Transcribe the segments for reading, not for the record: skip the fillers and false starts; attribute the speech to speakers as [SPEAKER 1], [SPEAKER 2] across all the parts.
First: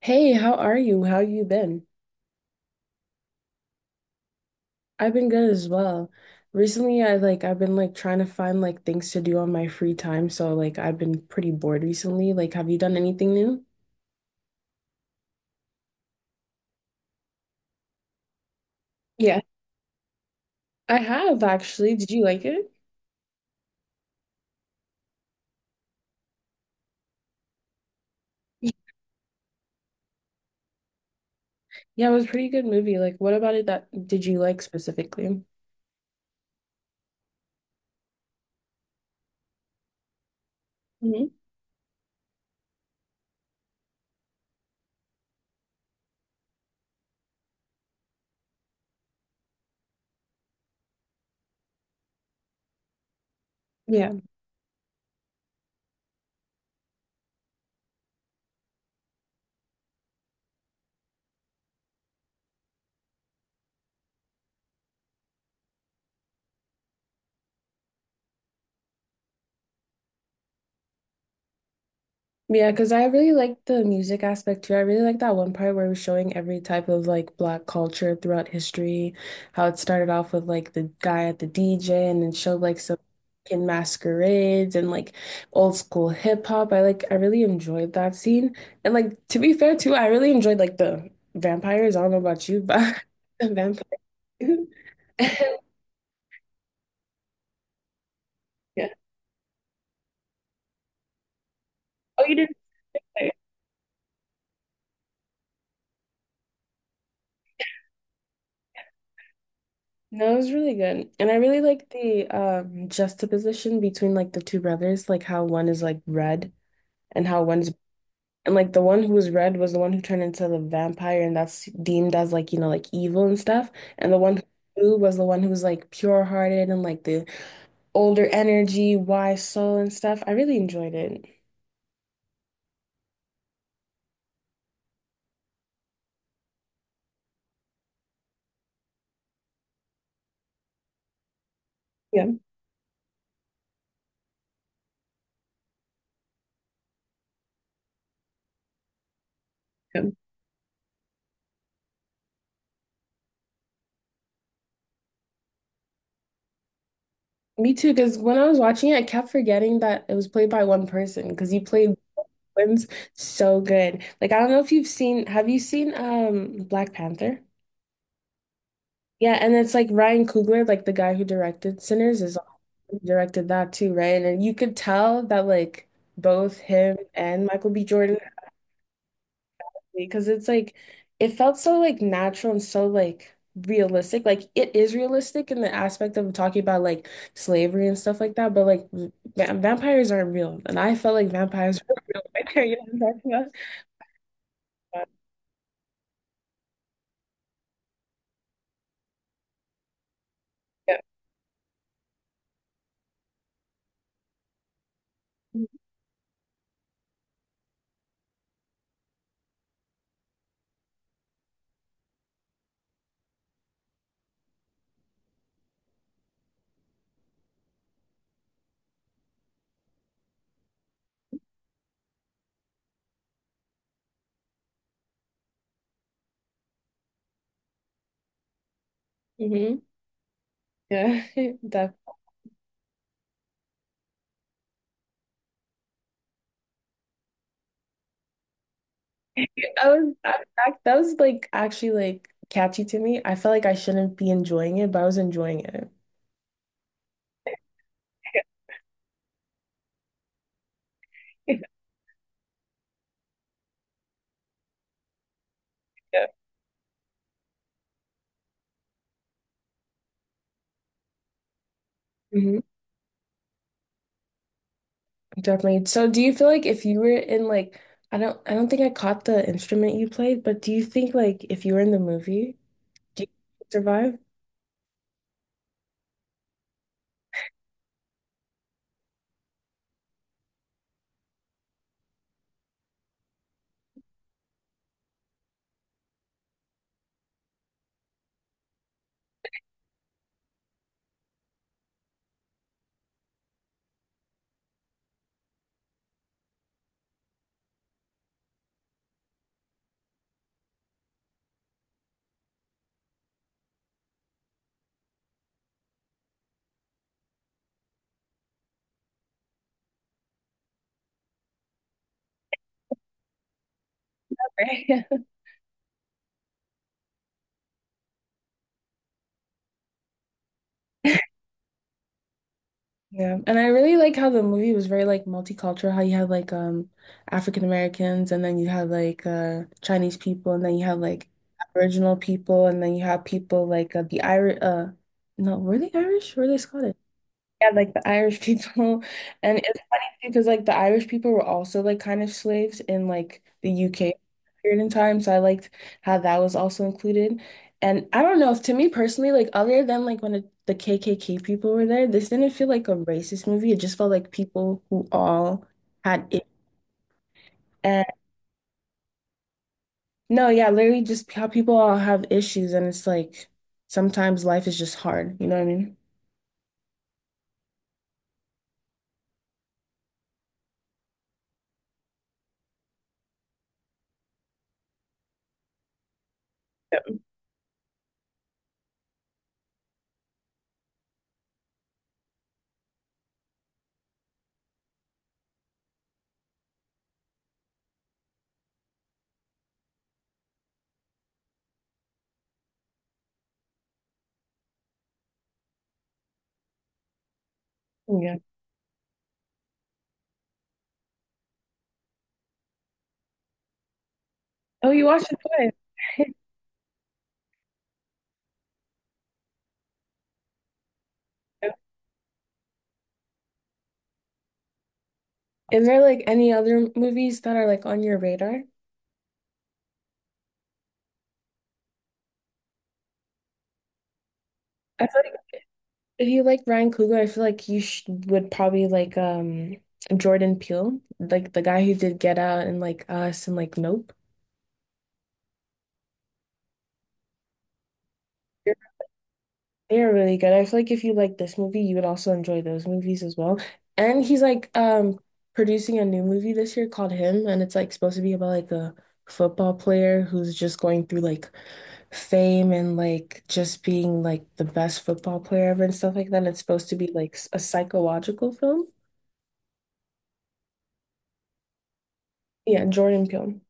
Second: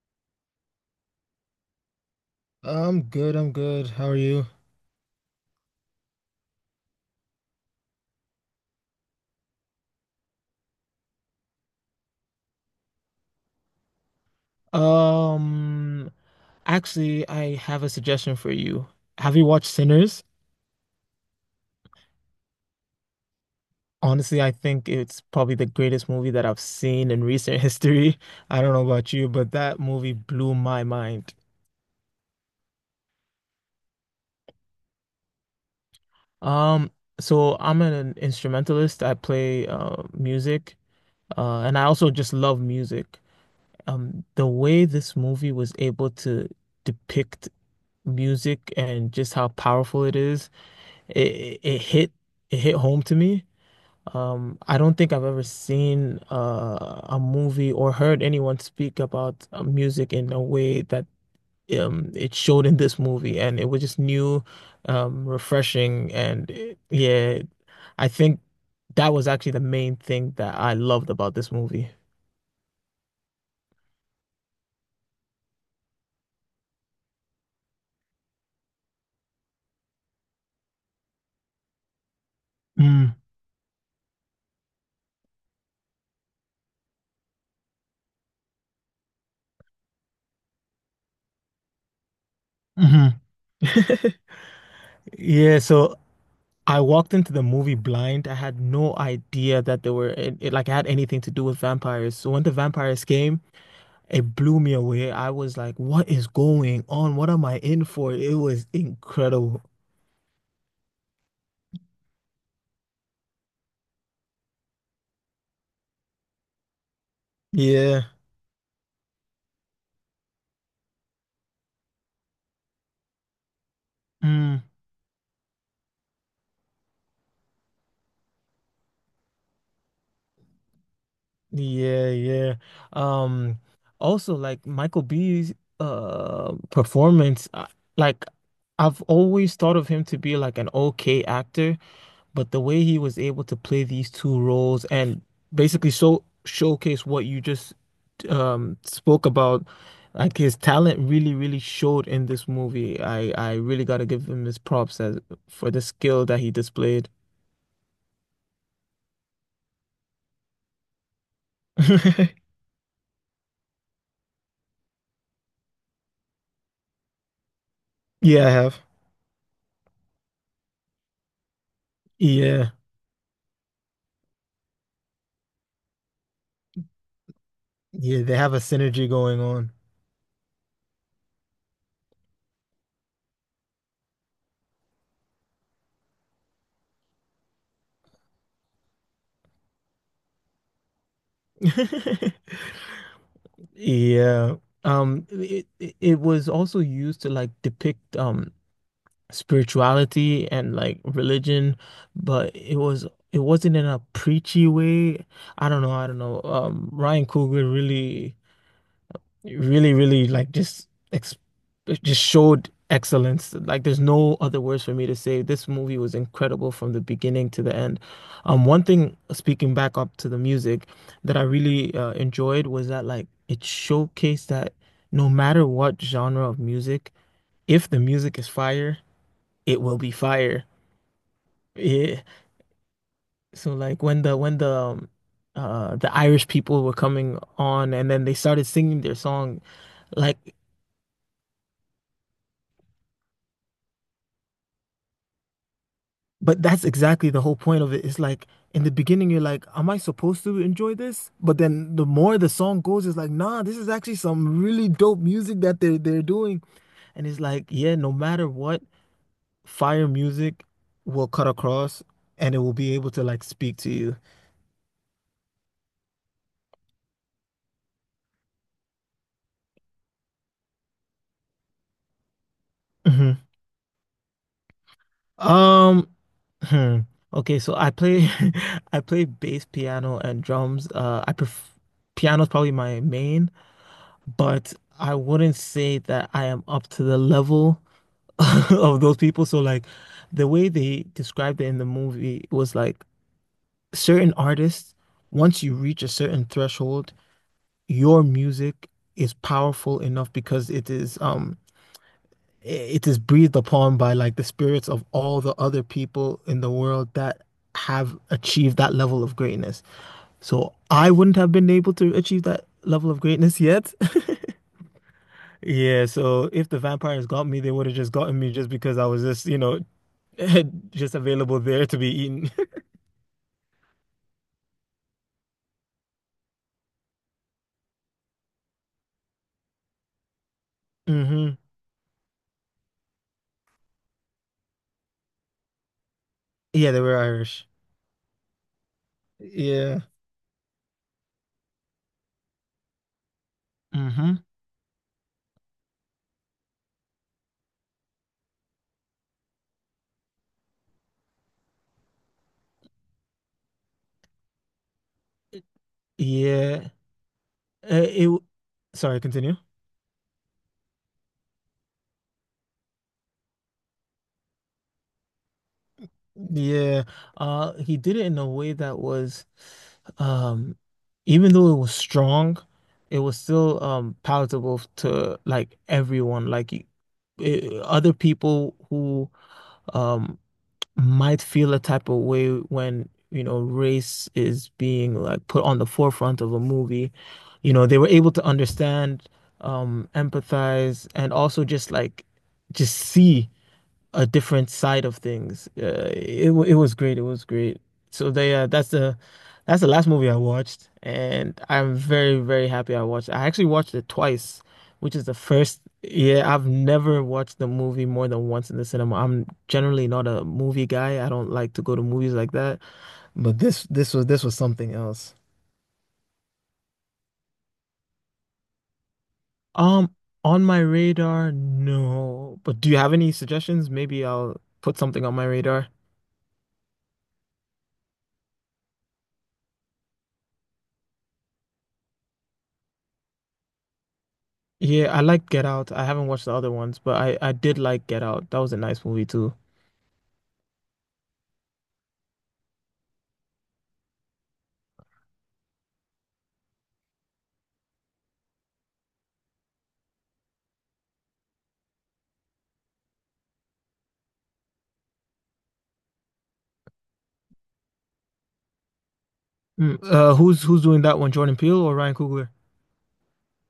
[SPEAKER 1] Hey, how are you? How you been?
[SPEAKER 2] I'm good, I'm good. How are you?
[SPEAKER 1] I've been good as well. Recently, I've been trying to find like things to do on my free time, so like I've been pretty bored recently. Like, have you done anything new?
[SPEAKER 2] Um, Actually, I have a suggestion for you. Have
[SPEAKER 1] Yeah,
[SPEAKER 2] you watched Sinners?
[SPEAKER 1] I have actually. Did you like it?
[SPEAKER 2] Honestly, I think it's probably the greatest movie that I've seen in recent history. I don't know about you, but that movie blew my mind.
[SPEAKER 1] Yeah, it was a pretty good movie. Like, what about it that did you like specifically?
[SPEAKER 2] Um, so I'm an instrumentalist. I play music,
[SPEAKER 1] Mm-hmm.
[SPEAKER 2] and I also just love music. The way this movie was able to depict music and just how powerful it is. it it it hit it hit home to me. I don't think I've ever seen a movie or heard anyone speak about music in a way that it showed in this movie, and it was just new, refreshing, and I think that was actually the main thing that I loved about this movie.
[SPEAKER 1] Yeah, because I really like the music aspect too. I really like that one part where it was showing every type of like black culture throughout history, how it started off with like the guy at the DJ and then showed like some
[SPEAKER 2] Mm,
[SPEAKER 1] in masquerades and like old school hip hop. I really enjoyed that scene. And like to be fair too, I really enjoyed like the vampires. I don't know about you, but
[SPEAKER 2] hmm.
[SPEAKER 1] the vampires.
[SPEAKER 2] Yeah, so I walked into the movie blind. I had
[SPEAKER 1] Yeah.
[SPEAKER 2] no idea that there were it, it- like I had anything to do with vampires.
[SPEAKER 1] Oh,
[SPEAKER 2] So
[SPEAKER 1] you
[SPEAKER 2] when the
[SPEAKER 1] didn't?
[SPEAKER 2] vampires came. It blew me away. I was like, what is going on? What am I in for? It was incredible.
[SPEAKER 1] No, it was really good. And I really like the juxtaposition between like the two brothers, like how one is like red and how one's,
[SPEAKER 2] Yeah.
[SPEAKER 1] and like the one who was red was the one who turned into the vampire, and that's deemed as like, you know, like evil and stuff. And the one
[SPEAKER 2] Mm.
[SPEAKER 1] who was the one who was like pure hearted and like the older energy, wise soul and stuff. I really enjoyed it.
[SPEAKER 2] Yeah, yeah. Um, also like Michael B's performance, like I've always thought of him to be like an okay actor,
[SPEAKER 1] Yeah.
[SPEAKER 2] but the way he was able to play these two roles and basically showcase what you just spoke about
[SPEAKER 1] Yeah.
[SPEAKER 2] like his talent, really, really showed in this movie. I really got to give him his props as for the skill that he displayed.
[SPEAKER 1] Me too, because when I was watching it, I kept forgetting that it was played by one person because he played both twins so good. Like I don't know if you've seen, have you seen Black Panther?
[SPEAKER 2] Yeah, I have.
[SPEAKER 1] Yeah, and it's like Ryan Coogler, like the guy who directed Sinners, is
[SPEAKER 2] Yeah.
[SPEAKER 1] he directed that too, right? And you could tell that like both him and Michael B. Jordan,
[SPEAKER 2] Yeah, they have a synergy going on.
[SPEAKER 1] because it's like it felt so like natural and so like realistic. Like it is realistic in the aspect of talking about like slavery and stuff like that, but like vampires aren't real, and I felt like vampires were real. You know what I'm talking about?
[SPEAKER 2] Yeah.
[SPEAKER 1] Uh,
[SPEAKER 2] It was also used to like depict spirituality and like
[SPEAKER 1] Yeah.
[SPEAKER 2] religion, but it wasn't in a preachy way. I don't know, I don't know. Ryan Coogler really really, really like just ex just showed excellence. Like there's no other words for me to say. This movie was incredible from the beginning to the end. One thing, speaking back up to the music, that I really enjoyed was that like it showcased that no matter what genre of music, if the music is fire, it
[SPEAKER 1] Hmm.
[SPEAKER 2] will be fire.
[SPEAKER 1] Yeah, that
[SPEAKER 2] Yeah. So like when the Irish people were coming on and then they started singing their song.
[SPEAKER 1] that was that,
[SPEAKER 2] Like
[SPEAKER 1] that that was like actually like catchy to me. I felt like I shouldn't be enjoying it, but I was enjoying it.
[SPEAKER 2] But that's exactly the whole point of it. It's like in the beginning, you're like, am I supposed to enjoy this? But then the more the song goes, it's like, nah, this is actually some really dope music that they're
[SPEAKER 1] Yeah.
[SPEAKER 2] doing. And it's like, yeah, no matter what, fire music will cut across and it
[SPEAKER 1] Mhm.
[SPEAKER 2] will be able to like speak to you.
[SPEAKER 1] Definitely. So do you feel like if you were in like, I don't think I caught the instrument you played, but do you think like if you were in the movie, do you
[SPEAKER 2] Hmm.
[SPEAKER 1] survive?
[SPEAKER 2] Um, hmm. Okay, so I play I play bass, piano, and drums. I pref Piano's probably my main, but I wouldn't say that I am up to the level of those people. So like the way they described it in the movie was like certain artists, once you reach a certain threshold, your music is powerful enough because it is breathed upon by like the spirits of all the other people in the world that have achieved that level of greatness. So I wouldn't have been able to achieve that level of greatness yet.
[SPEAKER 1] Right?
[SPEAKER 2] Yeah, so if the vampires got me, they would have just gotten me just because I was just, you know, just available there to be eaten.
[SPEAKER 1] Yeah. And I really like how the movie was very like multicultural, how you had like African Americans, and then you had like Chinese people, and then you had like
[SPEAKER 2] Hmm.
[SPEAKER 1] Aboriginal people, and then you had people like the Irish no, were they Irish? Were they
[SPEAKER 2] Yeah,
[SPEAKER 1] Scottish?
[SPEAKER 2] they were Irish.
[SPEAKER 1] Yeah, like the Irish people. And it's
[SPEAKER 2] Yeah.
[SPEAKER 1] funny too, because like the Irish people were also like kind of slaves in like the UK
[SPEAKER 2] Hmm.
[SPEAKER 1] period in time. So I liked how that was also included. And I don't know, to me personally, like other than like when it, the KKK people were there, this didn't feel like a racist movie. It just felt like people who all had it.
[SPEAKER 2] Yeah. Uh,
[SPEAKER 1] And
[SPEAKER 2] it. w- Sorry, continue.
[SPEAKER 1] no, yeah, literally just how people all have issues. And it's like sometimes life is just hard. You know what I mean?
[SPEAKER 2] Yeah. He did it in a way that was, um, even though it was strong, it was still palatable to like everyone. Other people who um might feel a type of way when, you know, race is being like put on the forefront of a movie. You know, they were able to understand, empathize, and also just like just see a different side of things. It was great. It was great. So
[SPEAKER 1] Yeah.
[SPEAKER 2] they that's the last movie I watched, and I'm very very happy I watched. I actually watched it twice,
[SPEAKER 1] Oh, you
[SPEAKER 2] which is
[SPEAKER 1] watched
[SPEAKER 2] the
[SPEAKER 1] it
[SPEAKER 2] first.
[SPEAKER 1] twice.
[SPEAKER 2] Yeah, I've never watched the movie more than once in the cinema. I'm generally not a movie guy. I don't like to go to movies like that. But this was something else.
[SPEAKER 1] Is there like any other movies that are like on your radar?
[SPEAKER 2] Um, on my radar, no. But do you have any suggestions? Maybe I'll put
[SPEAKER 1] I feel
[SPEAKER 2] something
[SPEAKER 1] like
[SPEAKER 2] on my radar.
[SPEAKER 1] if you like Ryan Coogler, I feel like you sh would probably like Jordan Peele, like the guy who did Get Out and like Us and like Nope.
[SPEAKER 2] Yeah, I like Get Out. I haven't watched the other ones, but I did like Get Out. That was a nice movie too.
[SPEAKER 1] They are really good. I feel like if you like this movie, you would also enjoy those movies as well. And he's like producing a new movie this year called Him, and it's like supposed to be about like a football player who's just going through like fame and like just being like the best football player ever and stuff like that. It's supposed to be like a psychological film.
[SPEAKER 2] Mm. Who's doing that one? Jordan Peele or Ryan Coogler?
[SPEAKER 1] Yeah, Jordan Peele.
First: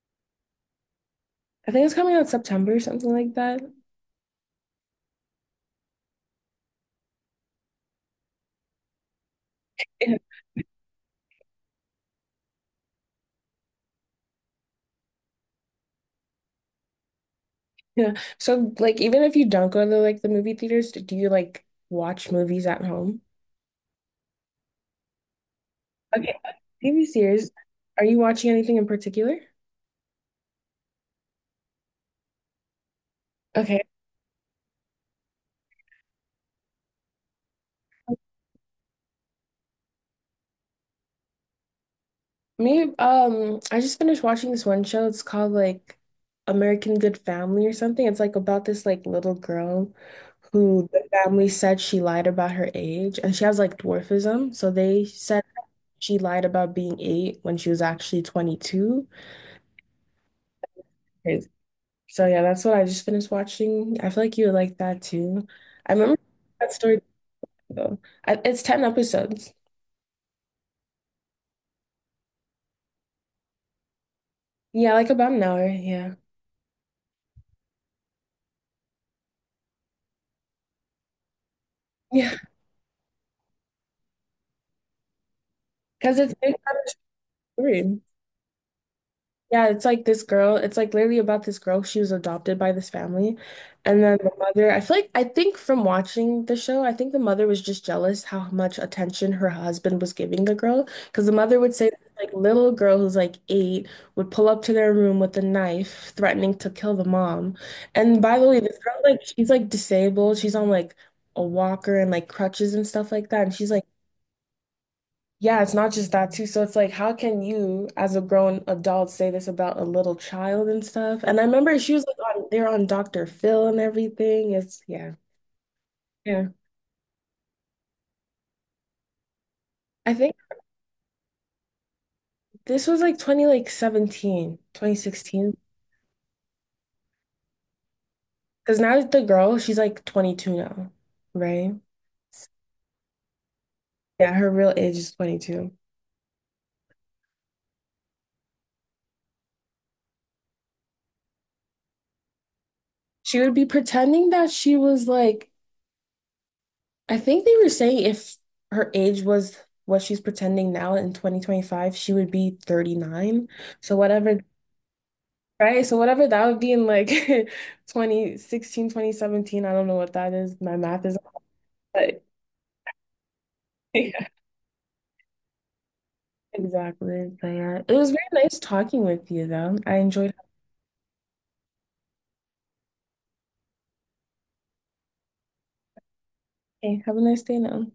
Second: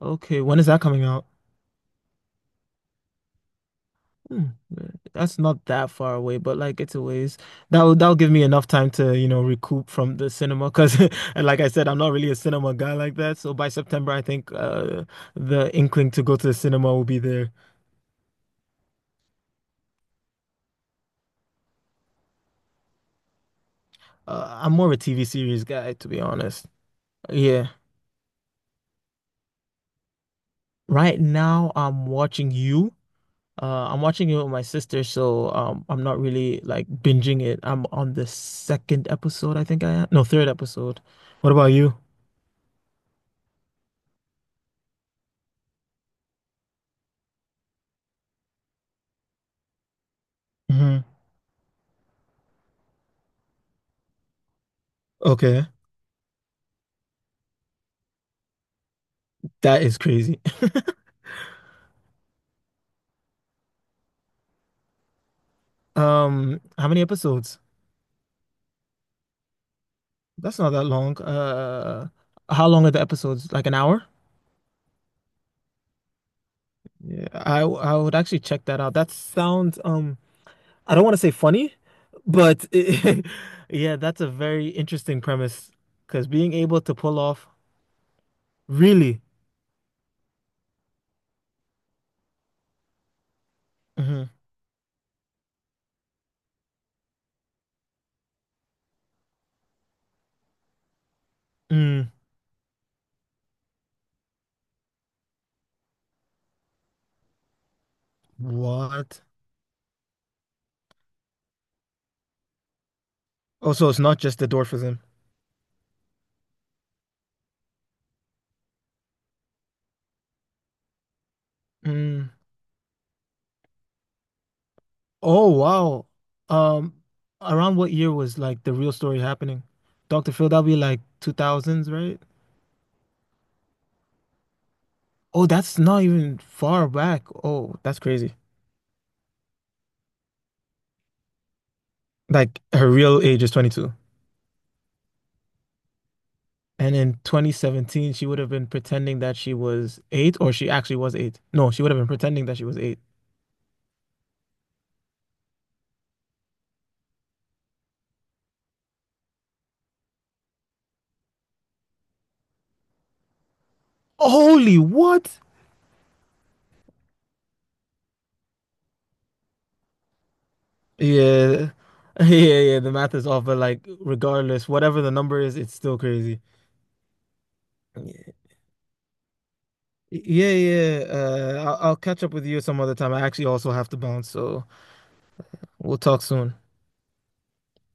[SPEAKER 2] Okay, when is that coming out?
[SPEAKER 1] I think it's coming out September, something like that.
[SPEAKER 2] Hmm, that's not that far away, but like it's a ways. That'll give me enough time to, you know, recoup
[SPEAKER 1] Yeah.
[SPEAKER 2] from the cinema because, and like I said, I'm not really a cinema guy like that. So by September, I think the inkling to go to the cinema will be there.
[SPEAKER 1] Yeah. So like even if you don't go to like the movie theaters, do you like watch movies at home?
[SPEAKER 2] I'm more of a TV series guy, to be
[SPEAKER 1] Okay,
[SPEAKER 2] honest.
[SPEAKER 1] TV series.
[SPEAKER 2] Yeah.
[SPEAKER 1] Are you watching anything in particular?
[SPEAKER 2] Right now, I'm watching You.
[SPEAKER 1] Okay.
[SPEAKER 2] I'm watching it with my sister, so I'm not really like binging it. I'm on the second episode, I think I am. No, third episode. What about you?
[SPEAKER 1] Me, I just finished watching this one show. It's called like American Good Family or something. It's like about this like little girl who the
[SPEAKER 2] Hmm.
[SPEAKER 1] family said she lied about her age and she has like dwarfism. So they said
[SPEAKER 2] Okay,
[SPEAKER 1] she lied about being eight when she was actually 22.
[SPEAKER 2] that is crazy.
[SPEAKER 1] Crazy. So yeah, that's what I just finished watching. I feel like you would like that too. I remember that
[SPEAKER 2] How many
[SPEAKER 1] story
[SPEAKER 2] episodes?
[SPEAKER 1] though. I, it's 10 episodes.
[SPEAKER 2] That's not that long. How long are the episodes? Like an hour?
[SPEAKER 1] Yeah, like about an hour. Yeah.
[SPEAKER 2] Yeah, I would actually check that out. That sounds I don't want to say funny,
[SPEAKER 1] Yeah,
[SPEAKER 2] but yeah, that's a very interesting premise
[SPEAKER 1] because
[SPEAKER 2] because
[SPEAKER 1] it's
[SPEAKER 2] being
[SPEAKER 1] based on
[SPEAKER 2] able to pull off
[SPEAKER 1] a story.
[SPEAKER 2] really.
[SPEAKER 1] Yeah, it's like this girl, it's like literally about this girl. She was adopted by this family. And then the mother, I feel like, I think from watching the show, I think the mother was just jealous how much attention her husband was giving the girl. Because the mother would say that,
[SPEAKER 2] Hmm.
[SPEAKER 1] like, little girl who's like eight would pull up to their room with a knife, threatening to kill the mom. And by the way, this girl, like,
[SPEAKER 2] What?
[SPEAKER 1] she's like disabled. She's on like a walker and like crutches and stuff like that. And she's
[SPEAKER 2] Oh,
[SPEAKER 1] like,
[SPEAKER 2] so it's not just the dwarfism.
[SPEAKER 1] yeah, it's not just that too. So it's like, how can you, as a grown adult, say this about a little child and stuff? And I remember she was
[SPEAKER 2] Mm.
[SPEAKER 1] like on they're on Dr. Phil and everything. It's yeah.
[SPEAKER 2] Oh, wow.
[SPEAKER 1] Yeah.
[SPEAKER 2] Um, around what year was like the real story happening?
[SPEAKER 1] I
[SPEAKER 2] Dr.
[SPEAKER 1] think
[SPEAKER 2] Phil, that'll be like 2000s, right?
[SPEAKER 1] this was like 20 like seventeen, twenty
[SPEAKER 2] Oh,
[SPEAKER 1] sixteen.
[SPEAKER 2] that's not even far back. Oh, that's crazy.
[SPEAKER 1] Because now the girl, she's like 22 now, right?
[SPEAKER 2] Like her real age is 22.
[SPEAKER 1] Yeah, her real age is 22.
[SPEAKER 2] And in 2017, she would have been pretending that she was eight, or she actually was eight. No, she would have been pretending that she was eight.
[SPEAKER 1] She would be pretending that she was like, I think they were saying if her age was what she's pretending now in 2025, she would be 39. So whatever.
[SPEAKER 2] Holy what?
[SPEAKER 1] Right? So whatever that would be in like 2016, 2017. I don't know what that is. My math is,
[SPEAKER 2] Yeah.
[SPEAKER 1] but
[SPEAKER 2] Yeah, yeah, the math is off, but like
[SPEAKER 1] yeah,
[SPEAKER 2] regardless, whatever the number is, it's still crazy.
[SPEAKER 1] exactly. But yeah, it was very nice talking with you though. I enjoyed.
[SPEAKER 2] Yeah, yeah, yeah. I'll catch up with you some other time. I actually also have to bounce, so we'll talk soon.
[SPEAKER 1] Okay, have a nice day now.